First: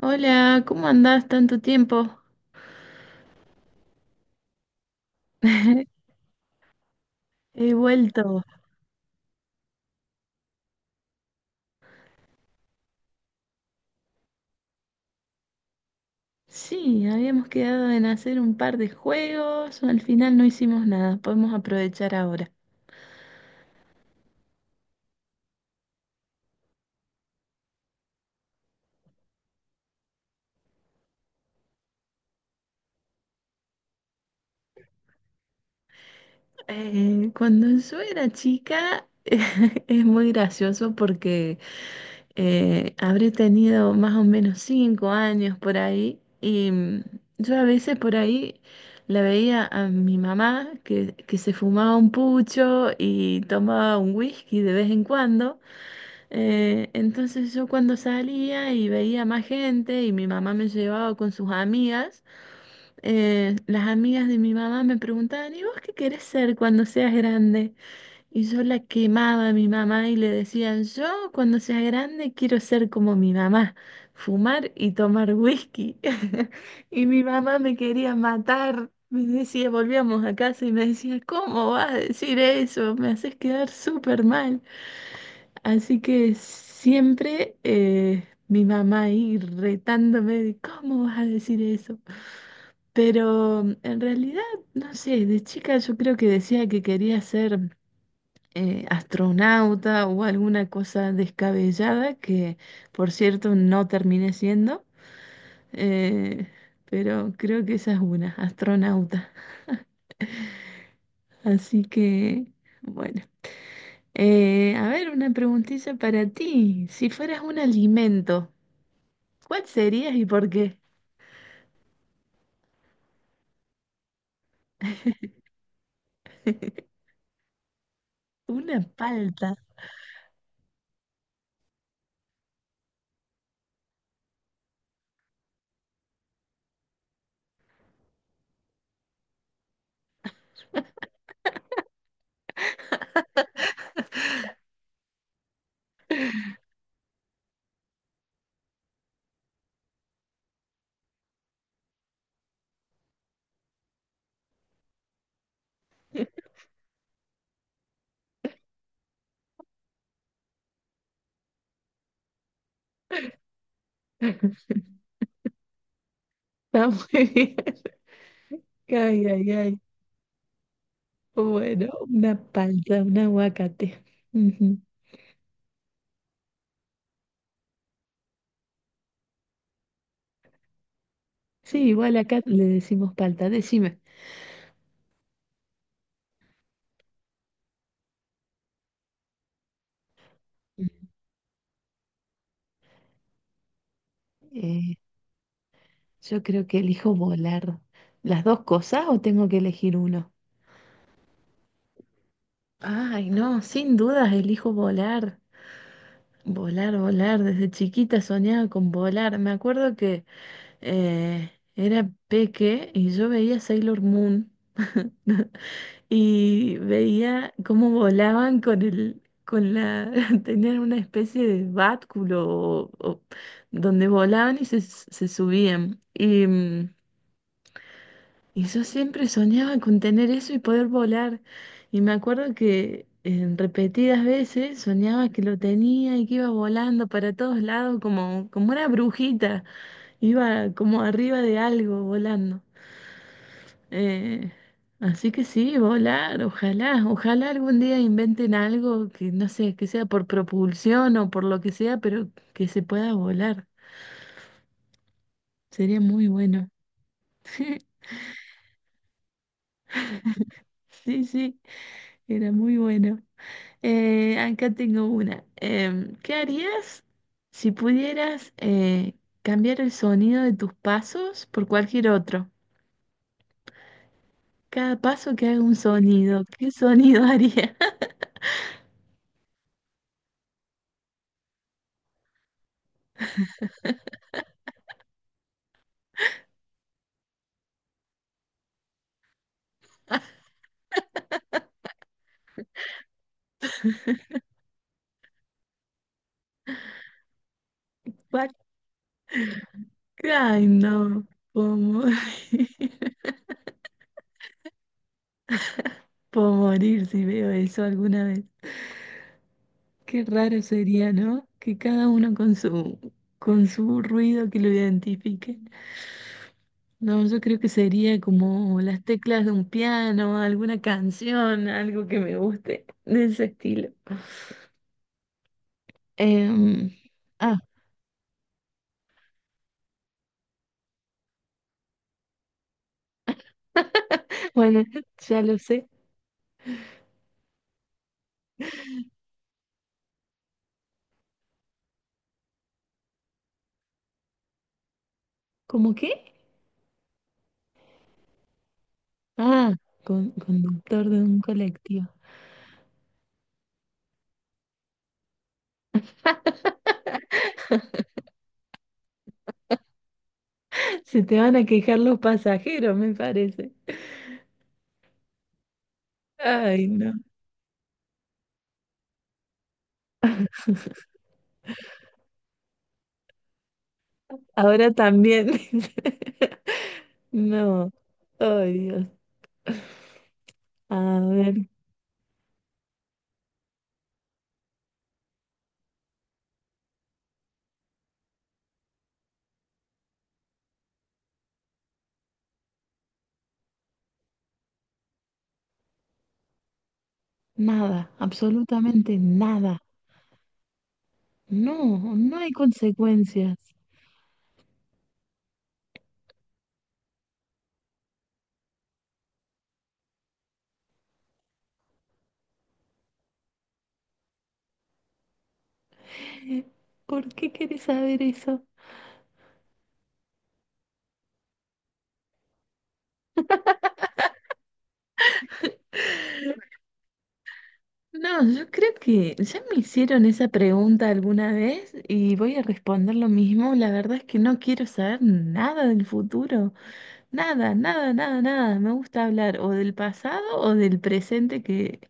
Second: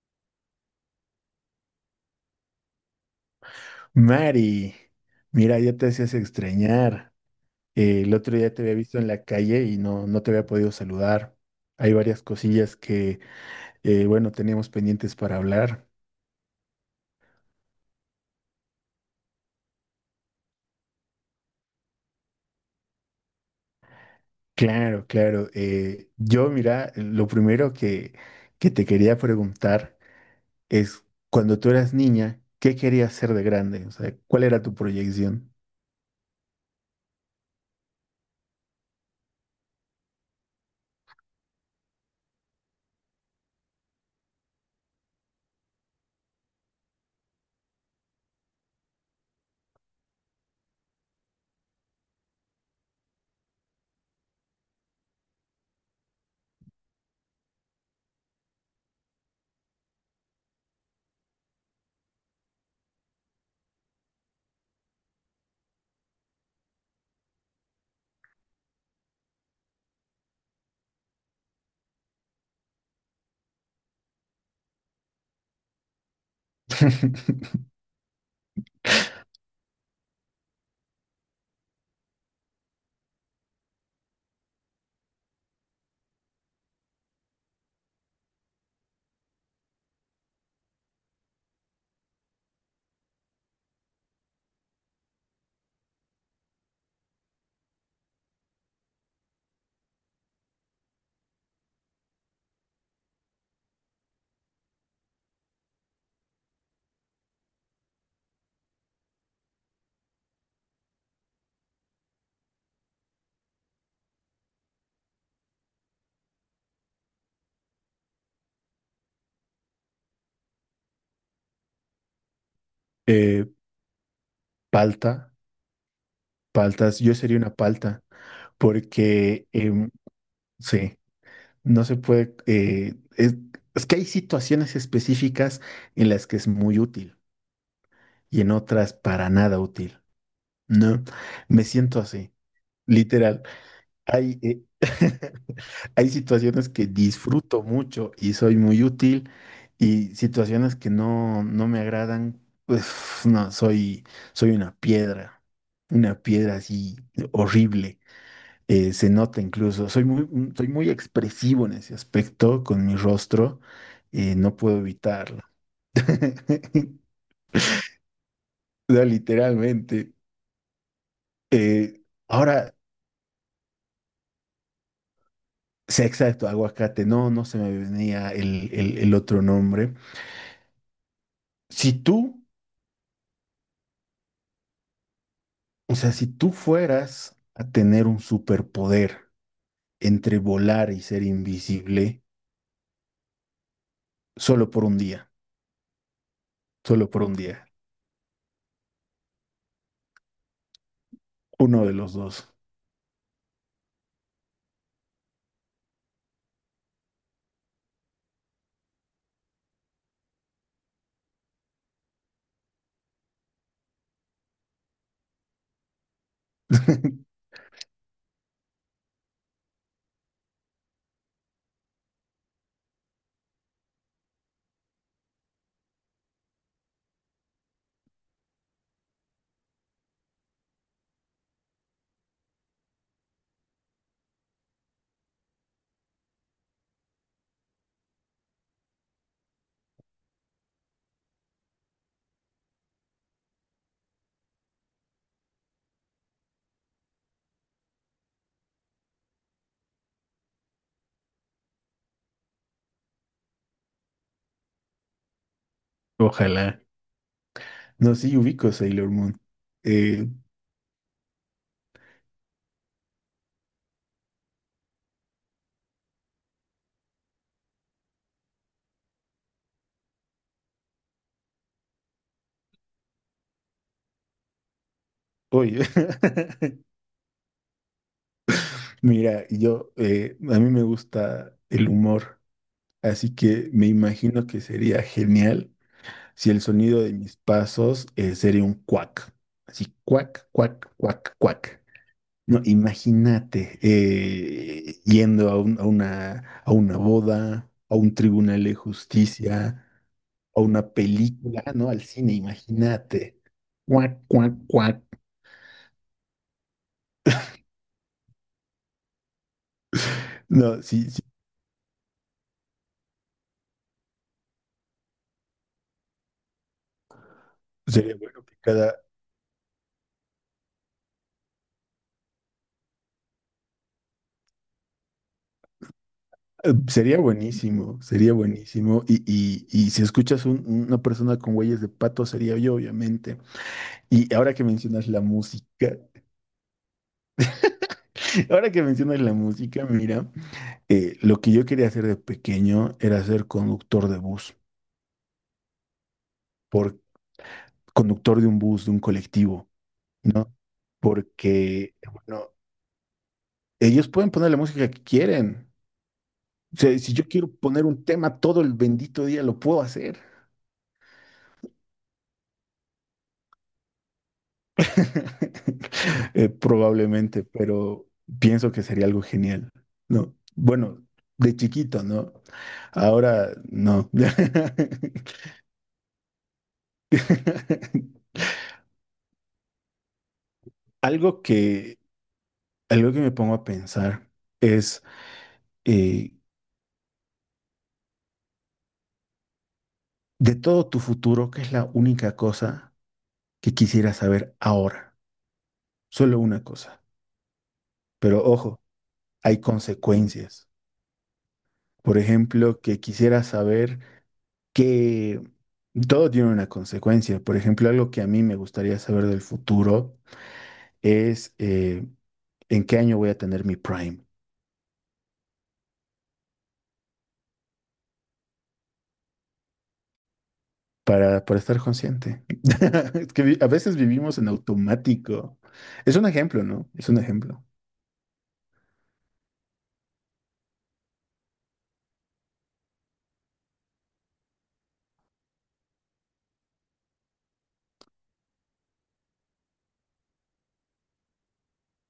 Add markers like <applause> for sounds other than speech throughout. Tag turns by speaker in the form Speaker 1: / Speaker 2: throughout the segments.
Speaker 1: Hola, ¿cómo andás tanto tiempo?
Speaker 2: Mari, mira, ya te
Speaker 1: <laughs>
Speaker 2: hacías extrañar.
Speaker 1: He
Speaker 2: El otro
Speaker 1: vuelto.
Speaker 2: día te había visto en la calle y no te había podido saludar. Hay varias cosillas que, bueno, teníamos pendientes para hablar.
Speaker 1: Sí, habíamos quedado en hacer un par de juegos, al final no hicimos nada, podemos aprovechar ahora.
Speaker 2: Claro, claro. Yo, mira, lo primero que te quería preguntar es, cuando tú eras niña, ¿qué querías ser de grande? O sea, ¿cuál era tu proyección?
Speaker 1: Cuando yo era chica <laughs> es muy gracioso porque habré tenido más o menos 5 años por ahí y yo a veces por ahí la veía a mi mamá que se fumaba un pucho y tomaba un whisky de vez en cuando. Entonces yo cuando salía y veía más gente y mi mamá me llevaba con sus amigas, las amigas de mi mamá me preguntaban, ¿y vos qué querés ser cuando seas grande? Y yo la quemaba a mi mamá y le decían, yo cuando sea grande quiero ser como mi mamá, fumar y tomar whisky. <laughs> Y mi mamá
Speaker 2: <laughs>
Speaker 1: me quería matar. Me decía, volvíamos a casa y me decía, ¿cómo vas a decir eso? Me haces quedar súper mal. Así que siempre mi mamá ahí retándome de cómo vas a decir eso. Pero en realidad, no sé, de chica yo creo que decía que quería ser astronauta o alguna cosa descabellada, que por cierto no terminé siendo, eh, pero creo que esa es una, astronauta. Así que, bueno. A ver, una preguntita para ti. Si fueras un alimento, ¿cuál serías y por qué?
Speaker 2: Eh, Palta, paltas, yo sería una palta,
Speaker 1: Una
Speaker 2: porque,
Speaker 1: palta.
Speaker 2: sí. No se puede, es que hay situaciones específicas en las que es muy útil y en otras para nada útil, ¿no? Me siento así, literal. Hay, <laughs> hay situaciones que disfruto mucho y soy muy útil y situaciones que no, no me agradan, pues no, soy, soy una piedra así horrible se nota incluso, soy muy, soy muy expresivo en ese aspecto con mi rostro, no
Speaker 1: <laughs>
Speaker 2: puedo evitarlo.
Speaker 1: Está
Speaker 2: <laughs>
Speaker 1: muy bien.
Speaker 2: O sea,
Speaker 1: Ay, ay, ay.
Speaker 2: literalmente.
Speaker 1: Bueno,
Speaker 2: Eh,
Speaker 1: una
Speaker 2: Ahora,
Speaker 1: palta, un aguacate. Ujú.
Speaker 2: sea exacto, aguacate, no, no se me venía el otro nombre.
Speaker 1: Sí,
Speaker 2: Si
Speaker 1: igual
Speaker 2: tú,
Speaker 1: acá le decimos palta. Decime,
Speaker 2: o sea, si tú fueras a tener un superpoder entre volar y ser invisible, solo por
Speaker 1: eh,
Speaker 2: un día,
Speaker 1: yo creo que
Speaker 2: solo
Speaker 1: elijo
Speaker 2: por un día,
Speaker 1: volar. ¿Las dos cosas o tengo que elegir uno?
Speaker 2: uno de los dos.
Speaker 1: Ay, no, sin dudas elijo volar. Volar, volar. Desde chiquita soñaba con volar. Me acuerdo que era peque y yo veía Sailor Moon. <laughs> Y
Speaker 2: <laughs>
Speaker 1: veía cómo volaban con el, con la, <laughs> tenían una especie de báculo o donde volaban y se subían. Y, y yo siempre soñaba con tener eso y poder volar. Y me acuerdo que en repetidas veces soñaba que lo tenía y que iba volando para todos lados como, como una brujita, iba como arriba de algo volando. Eh, Así que sí, volar, ojalá, ojalá algún día inventen algo que no sé, que sea por propulsión o por lo que sea, pero que se pueda volar. Sería muy bueno.
Speaker 2: Ojalá.
Speaker 1: <laughs>
Speaker 2: No, sí, ubico Sailor Moon. Eh,
Speaker 1: Sí, sí, era muy bueno. Acá tengo una. ¿Qué harías si pudieras cambiar el sonido de tus pasos por cualquier otro? Cada paso que haga un
Speaker 2: oye,
Speaker 1: sonido, ¿qué
Speaker 2: <laughs>
Speaker 1: sonido haría?
Speaker 2: mira, yo, a mí me gusta el humor, así que me imagino que sería genial si el sonido de mis pasos sería un cuac, así cuac, cuac, cuac, cuac. No, imagínate yendo a, a una boda, a un tribunal
Speaker 1: <laughs>
Speaker 2: de justicia, a
Speaker 1: Ay,
Speaker 2: una
Speaker 1: no,
Speaker 2: película, ¿no? Al
Speaker 1: ¿cómo?
Speaker 2: cine,
Speaker 1: <laughs>
Speaker 2: imagínate. Cuac, cuac, cuac.
Speaker 1: Puedo morir si veo eso alguna vez. Qué raro
Speaker 2: No, sí,
Speaker 1: sería,
Speaker 2: sí.
Speaker 1: ¿no? Que cada uno con su ruido que lo identifique. No, yo creo que
Speaker 2: Sería
Speaker 1: sería
Speaker 2: bueno que
Speaker 1: como
Speaker 2: cada...
Speaker 1: las teclas de un piano, alguna canción, algo que me guste de ese estilo. Em,
Speaker 2: Sería
Speaker 1: ah,
Speaker 2: buenísimo, sería buenísimo. Y si escuchas una persona con huellas de pato, sería yo, obviamente.
Speaker 1: <laughs>
Speaker 2: Y ahora que
Speaker 1: bueno,
Speaker 2: mencionas la
Speaker 1: ya lo sé.
Speaker 2: música, <laughs> ahora que mencionas la música, mira, lo que yo quería hacer de pequeño era ser conductor de bus,
Speaker 1: ¿Cómo qué?
Speaker 2: por, conductor de un bus, de un colectivo,
Speaker 1: Ah, con,
Speaker 2: ¿no?
Speaker 1: conductor de un
Speaker 2: Porque,
Speaker 1: colectivo.
Speaker 2: bueno, ellos pueden poner la música que quieren. O sea, si yo quiero poner un tema todo el bendito día, lo puedo hacer.
Speaker 1: <laughs> Se te van a quejar los pasajeros, me parece.
Speaker 2: <laughs>
Speaker 1: Ay, no.
Speaker 2: Probablemente, pero pienso que sería algo genial. No, bueno, de chiquito, ¿no? Ahora no. <laughs>
Speaker 1: Ahora también. <laughs> No. Ay, Dios. A
Speaker 2: Algo
Speaker 1: ver,
Speaker 2: que, algo que me pongo a pensar es eh, de todo tu futuro, ¿qué es la única cosa que quisiera saber ahora? Solo una cosa.
Speaker 1: nada,
Speaker 2: Pero ojo,
Speaker 1: absolutamente
Speaker 2: hay
Speaker 1: nada.
Speaker 2: consecuencias.
Speaker 1: No,
Speaker 2: Por
Speaker 1: no hay
Speaker 2: ejemplo, que quisiera
Speaker 1: consecuencias.
Speaker 2: saber que todo tiene una consecuencia. Por ejemplo, algo que a mí me gustaría saber del futuro es en qué año voy a tener mi Prime
Speaker 1: ¿Por qué querés saber eso?
Speaker 2: para estar consciente. <laughs> Es que a veces vivimos en automático. Es un ejemplo, ¿no? Es un ejemplo.
Speaker 1: No, yo creo que ya me hicieron esa pregunta alguna vez y voy a responder lo mismo. La verdad es que no quiero saber nada del futuro. Nada, nada, nada, nada. Me gusta hablar o del pasado o del presente que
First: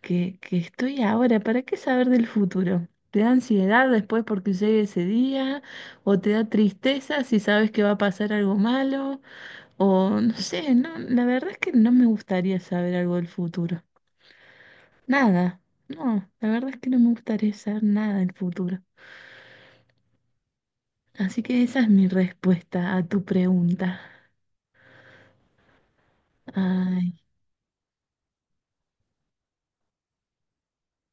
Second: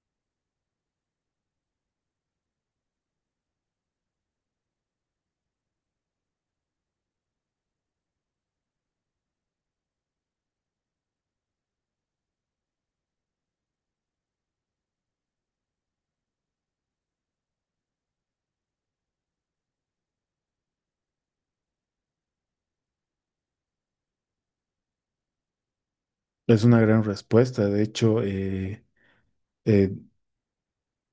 Speaker 1: que, que estoy ahora. ¿Para qué saber del futuro? ¿Te da ansiedad después porque llegue ese día? ¿O te da tristeza si sabes que va a pasar algo malo? O no sé, no, la verdad es que no me gustaría saber algo del futuro. Nada. No, la verdad es que no me gustaría saber nada del futuro. Así que esa es mi respuesta a tu pregunta.
Speaker 2: Es una gran
Speaker 1: Ay,
Speaker 2: respuesta. De hecho, eh,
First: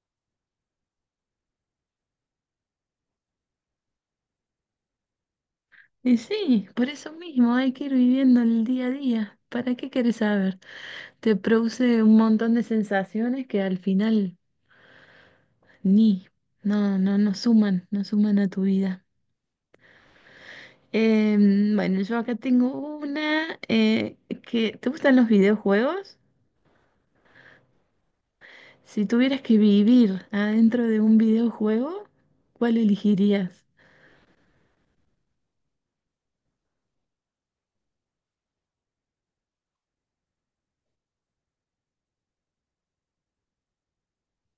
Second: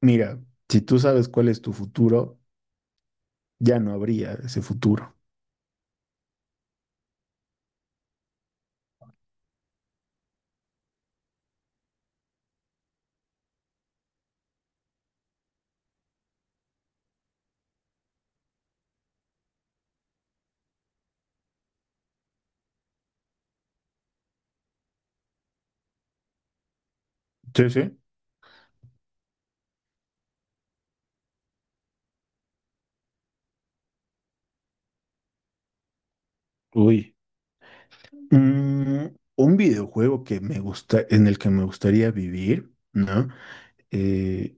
Speaker 2: mira, si tú sabes cuál es tu futuro, ya no habría ese futuro.
Speaker 1: y sí, por eso mismo hay que ir viviendo el día a día. ¿Para qué quieres saber? Te produce un montón de sensaciones que al final ni, no, no, no suman, no suman a tu vida. Bueno, yo acá tengo una que... ¿Te gustan los videojuegos?
Speaker 2: Sí, sí.
Speaker 1: Si tuvieras que vivir adentro de un videojuego, ¿cuál elegirías?
Speaker 2: Uy. Mm, un videojuego que me gusta, en el que me gustaría vivir, ¿no? Eh,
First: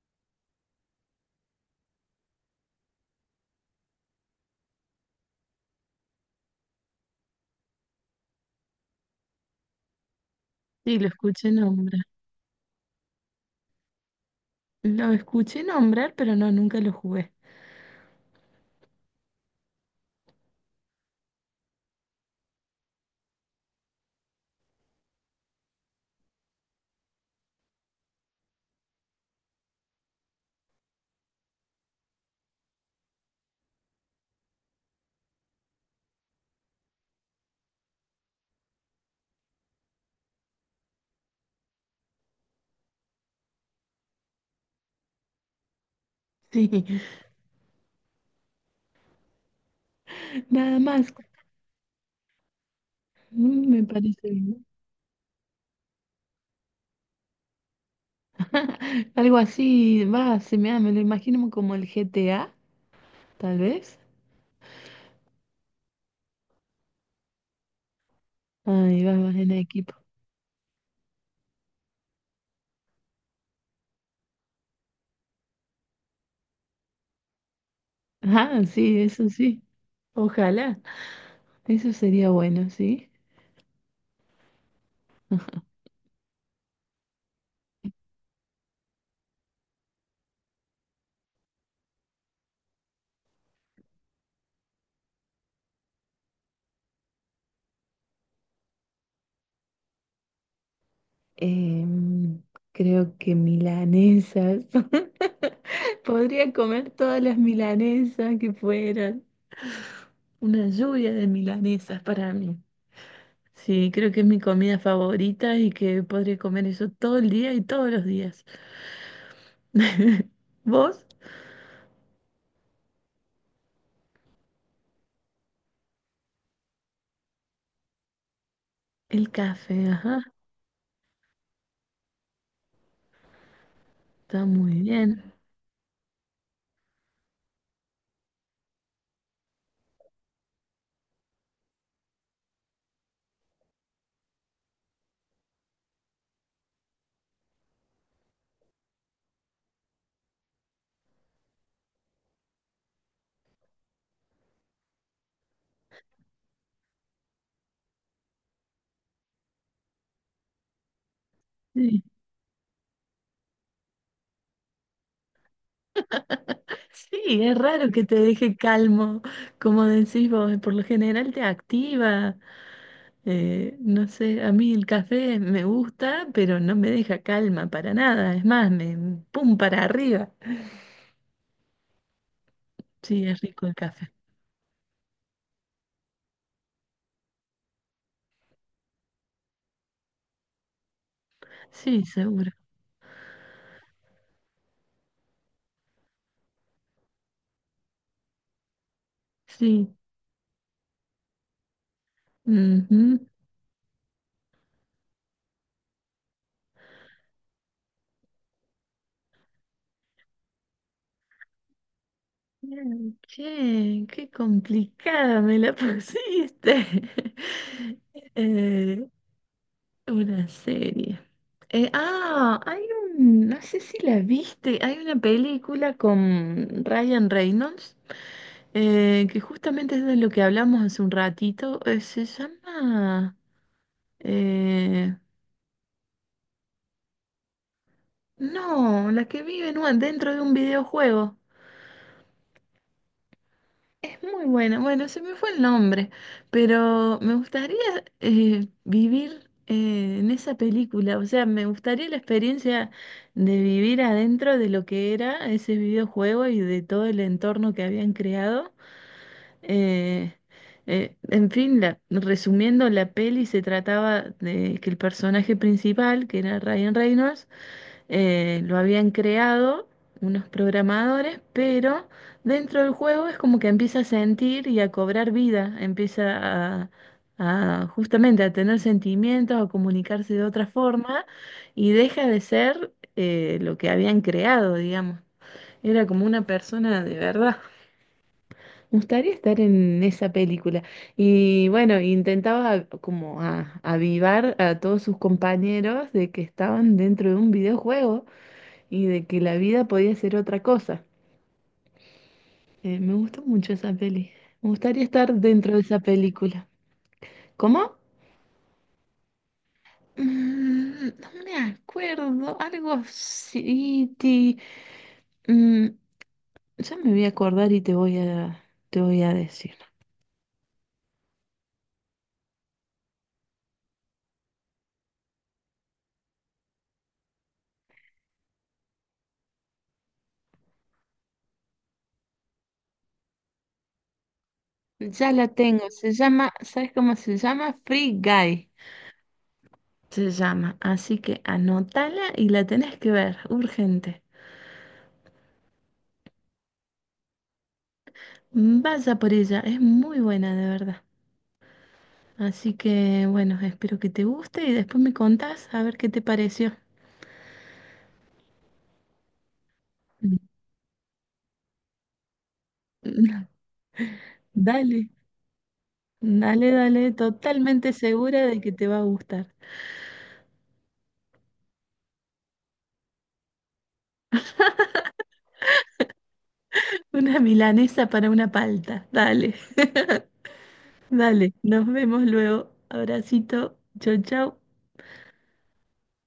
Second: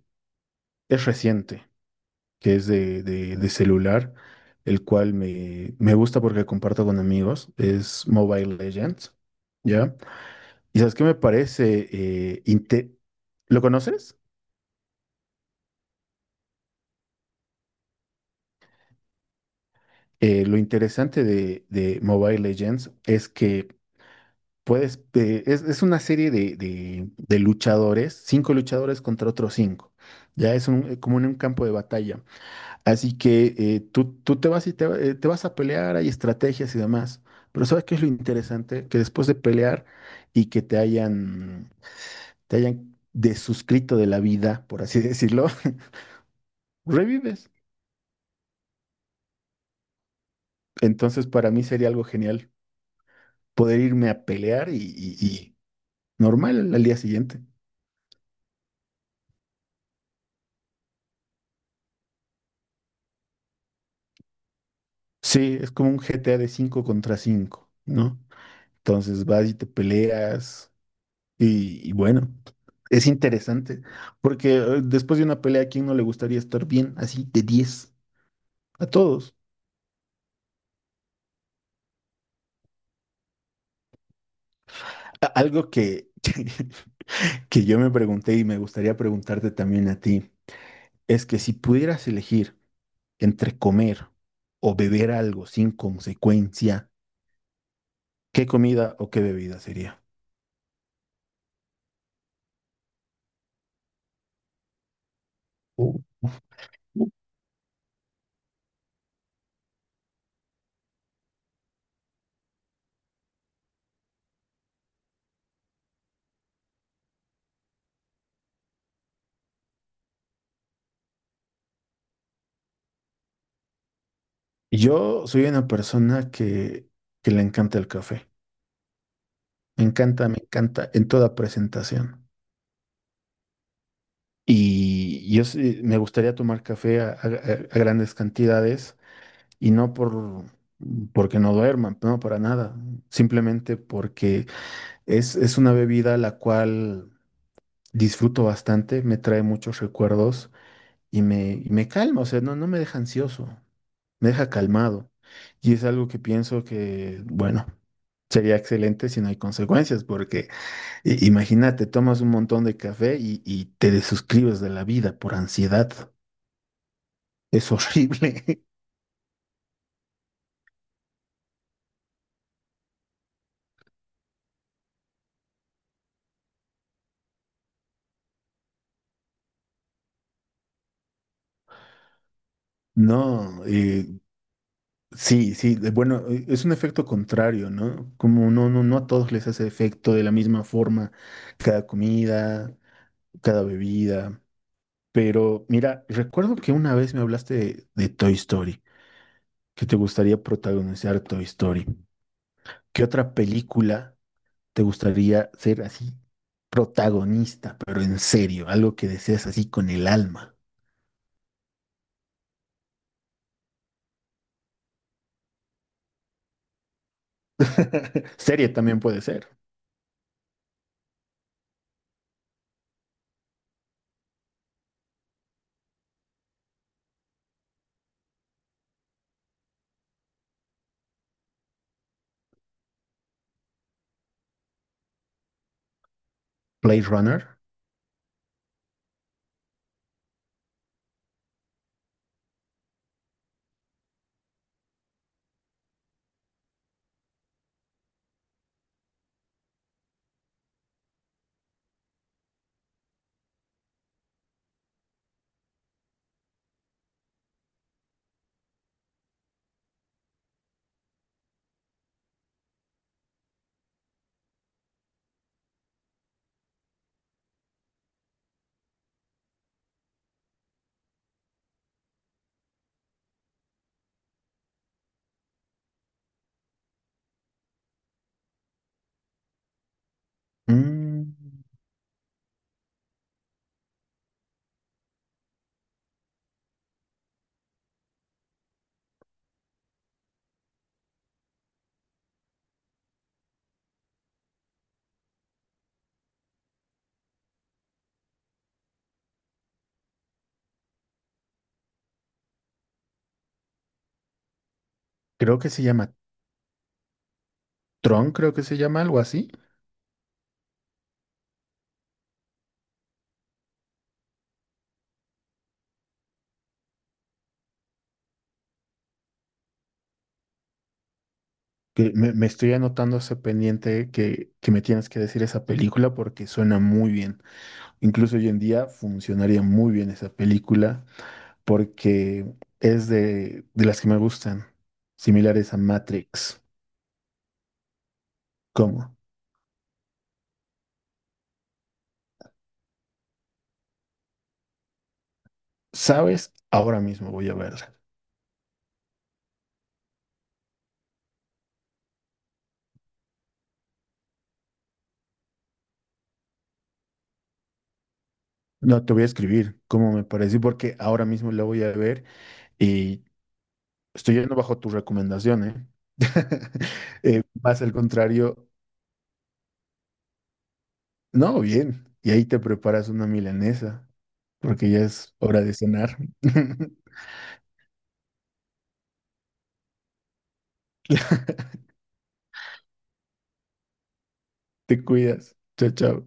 Speaker 2: es reciente, que es de celular, el cual me, me gusta porque comparto con amigos, es Mobile Legends, ¿ya? ¿Y sabes
Speaker 1: Sí,
Speaker 2: qué
Speaker 1: lo
Speaker 2: me
Speaker 1: escuché
Speaker 2: parece?
Speaker 1: nombrar.
Speaker 2: ¿Lo conoces?
Speaker 1: Lo escuché nombrar, pero no, nunca lo jugué.
Speaker 2: Lo interesante de Mobile Legends es que puedes, es una serie de luchadores, cinco luchadores contra otros cinco. Ya es un, como en un campo de batalla. Así que tú, tú te vas y te vas a pelear, hay estrategias y demás. Pero ¿sabes qué es lo interesante? Que después de pelear y que te hayan desuscrito de la vida, por así decirlo,
Speaker 1: Sí,
Speaker 2: <laughs> revives.
Speaker 1: <laughs> nada más.
Speaker 2: Entonces para mí sería algo genial
Speaker 1: Mm,
Speaker 2: poder
Speaker 1: me
Speaker 2: irme a
Speaker 1: parece bien.
Speaker 2: pelear y normal al día siguiente.
Speaker 1: <laughs> Algo así, va, se me, da, me lo imagino como el GTA, tal vez.
Speaker 2: Sí, es como un GTA de 5 contra 5, ¿no?
Speaker 1: Ahí va,
Speaker 2: Entonces
Speaker 1: vas
Speaker 2: vas
Speaker 1: en
Speaker 2: y te
Speaker 1: equipo.
Speaker 2: peleas y bueno, es interesante, porque después de una pelea, ¿a quién no le gustaría estar bien así de diez?
Speaker 1: Ah,
Speaker 2: A
Speaker 1: sí, eso
Speaker 2: todos.
Speaker 1: sí. Ojalá, eso sería bueno, ¿sí?
Speaker 2: Algo que, <laughs> que yo me pregunté y me gustaría preguntarte también a ti, es que si pudieras elegir entre comer o beber algo sin consecuencia, ¿qué comida o qué bebida sería?
Speaker 1: Em, creo que milanesas.
Speaker 2: Uh.
Speaker 1: <laughs> Podría comer todas las milanesas que fueran. Una lluvia de milanesas para mí. Sí, creo que es mi comida favorita y que podría comer eso todo el día y todos los días. <laughs> ¿Vos?
Speaker 2: Yo soy una persona que le encanta el café.
Speaker 1: El café, ajá,
Speaker 2: Me encanta en toda presentación.
Speaker 1: está muy bien.
Speaker 2: Y yo me gustaría tomar café a grandes cantidades y no por porque no duerman, no para nada. Simplemente porque es una bebida la cual disfruto bastante, me trae muchos recuerdos y me calma. O sea, no, no me deja ansioso, me deja calmado. Y es algo que pienso que, bueno. Sería excelente si no hay consecuencias, porque imagínate,
Speaker 1: Sí.
Speaker 2: tomas un montón de café y te desuscribes de la vida por ansiedad.
Speaker 1: Sí, es
Speaker 2: Es
Speaker 1: raro que te
Speaker 2: horrible.
Speaker 1: deje
Speaker 2: <laughs>
Speaker 1: calmo, como decís vos, por lo general te activa. No sé, a mí el café me gusta, pero no me deja calma para nada, es más, me pum para arriba. Sí, es
Speaker 2: No,
Speaker 1: rico el café.
Speaker 2: sí, sí, bueno, es un efecto contrario, ¿no? Como no, no, no a todos les hace efecto de la misma forma cada
Speaker 1: Sí, seguro.
Speaker 2: comida, cada bebida. Pero mira, recuerdo que una vez me hablaste de Toy Story, que
Speaker 1: Sí.
Speaker 2: te gustaría protagonizar Toy Story. ¿Qué
Speaker 1: Ujú.
Speaker 2: otra película te gustaría ser así protagonista, pero en serio, algo que deseas así con el alma?
Speaker 1: Bien, che, qué complicada me la pusiste. <laughs>
Speaker 2: <laughs> Serie también
Speaker 1: Eh,
Speaker 2: puede ser.
Speaker 1: una serie. Hay un, no sé si la viste, hay una película con Ryan Reynolds, que justamente es de lo que hablamos hace un ratito, se llama, eh,
Speaker 2: Blade Runner.
Speaker 1: no, la que vive en dentro de un videojuego. Es muy buena. Bueno, se me fue el nombre, pero me gustaría vivir en esa película. O sea, me gustaría la experiencia de vivir adentro de lo que era ese videojuego y de todo el entorno que habían creado. Eh, en fin, resumiendo, la peli se trataba de que el personaje principal, que era Ryan Reynolds, lo habían creado unos programadores, pero dentro del juego es como que empieza a sentir y a cobrar vida, empieza a, a justamente a tener sentimientos, a comunicarse de otra forma
Speaker 2: Mm,
Speaker 1: y deja de ser lo que habían creado, digamos. Era como una persona de verdad. Me gustaría estar en esa película. Y bueno, intentaba como avivar a todos sus compañeros de que estaban dentro de un videojuego y de que la vida podía ser otra cosa. Me gustó mucho esa peli. Me gustaría estar
Speaker 2: creo que
Speaker 1: dentro de
Speaker 2: se
Speaker 1: esa
Speaker 2: llama
Speaker 1: película. ¿Cómo?
Speaker 2: Tron, creo que se llama algo así.
Speaker 1: Mm, no me acuerdo, algo así. Mm, ya me voy a acordar y te voy a decir.
Speaker 2: Que me estoy anotando ese pendiente que me tienes que decir esa película porque suena muy bien. Incluso hoy en día funcionaría muy bien esa película porque es de las que me gustan,
Speaker 1: Ya la
Speaker 2: similares a
Speaker 1: tengo, se llama,
Speaker 2: Matrix.
Speaker 1: ¿sabes cómo se llama? Free Guy.
Speaker 2: ¿Cómo?
Speaker 1: Se llama, así que anótala y la tenés que ver, urgente.
Speaker 2: ¿Sabes? Ahora mismo voy a verla.
Speaker 1: Vaya por ella, es muy buena de verdad. Así que bueno, espero que te guste y después me contás a ver qué te pareció.
Speaker 2: No, te voy a escribir cómo me
Speaker 1: Mm.
Speaker 2: pareció, porque ahora mismo la voy a ver y
Speaker 1: <laughs>
Speaker 2: estoy yendo bajo tu
Speaker 1: Dale.
Speaker 2: recomendación, ¿eh?
Speaker 1: Dale, dale,
Speaker 2: <laughs> Más
Speaker 1: totalmente
Speaker 2: al
Speaker 1: segura de
Speaker 2: contrario,
Speaker 1: que te va a gustar.
Speaker 2: no, bien. Y ahí te preparas una milanesa, porque ya es hora de cenar. <laughs>
Speaker 1: Una milanesa para una palta. Dale, <laughs> dale. Nos vemos luego. Abracito. Chau, chau.
Speaker 2: Te cuidas. Chao, chao.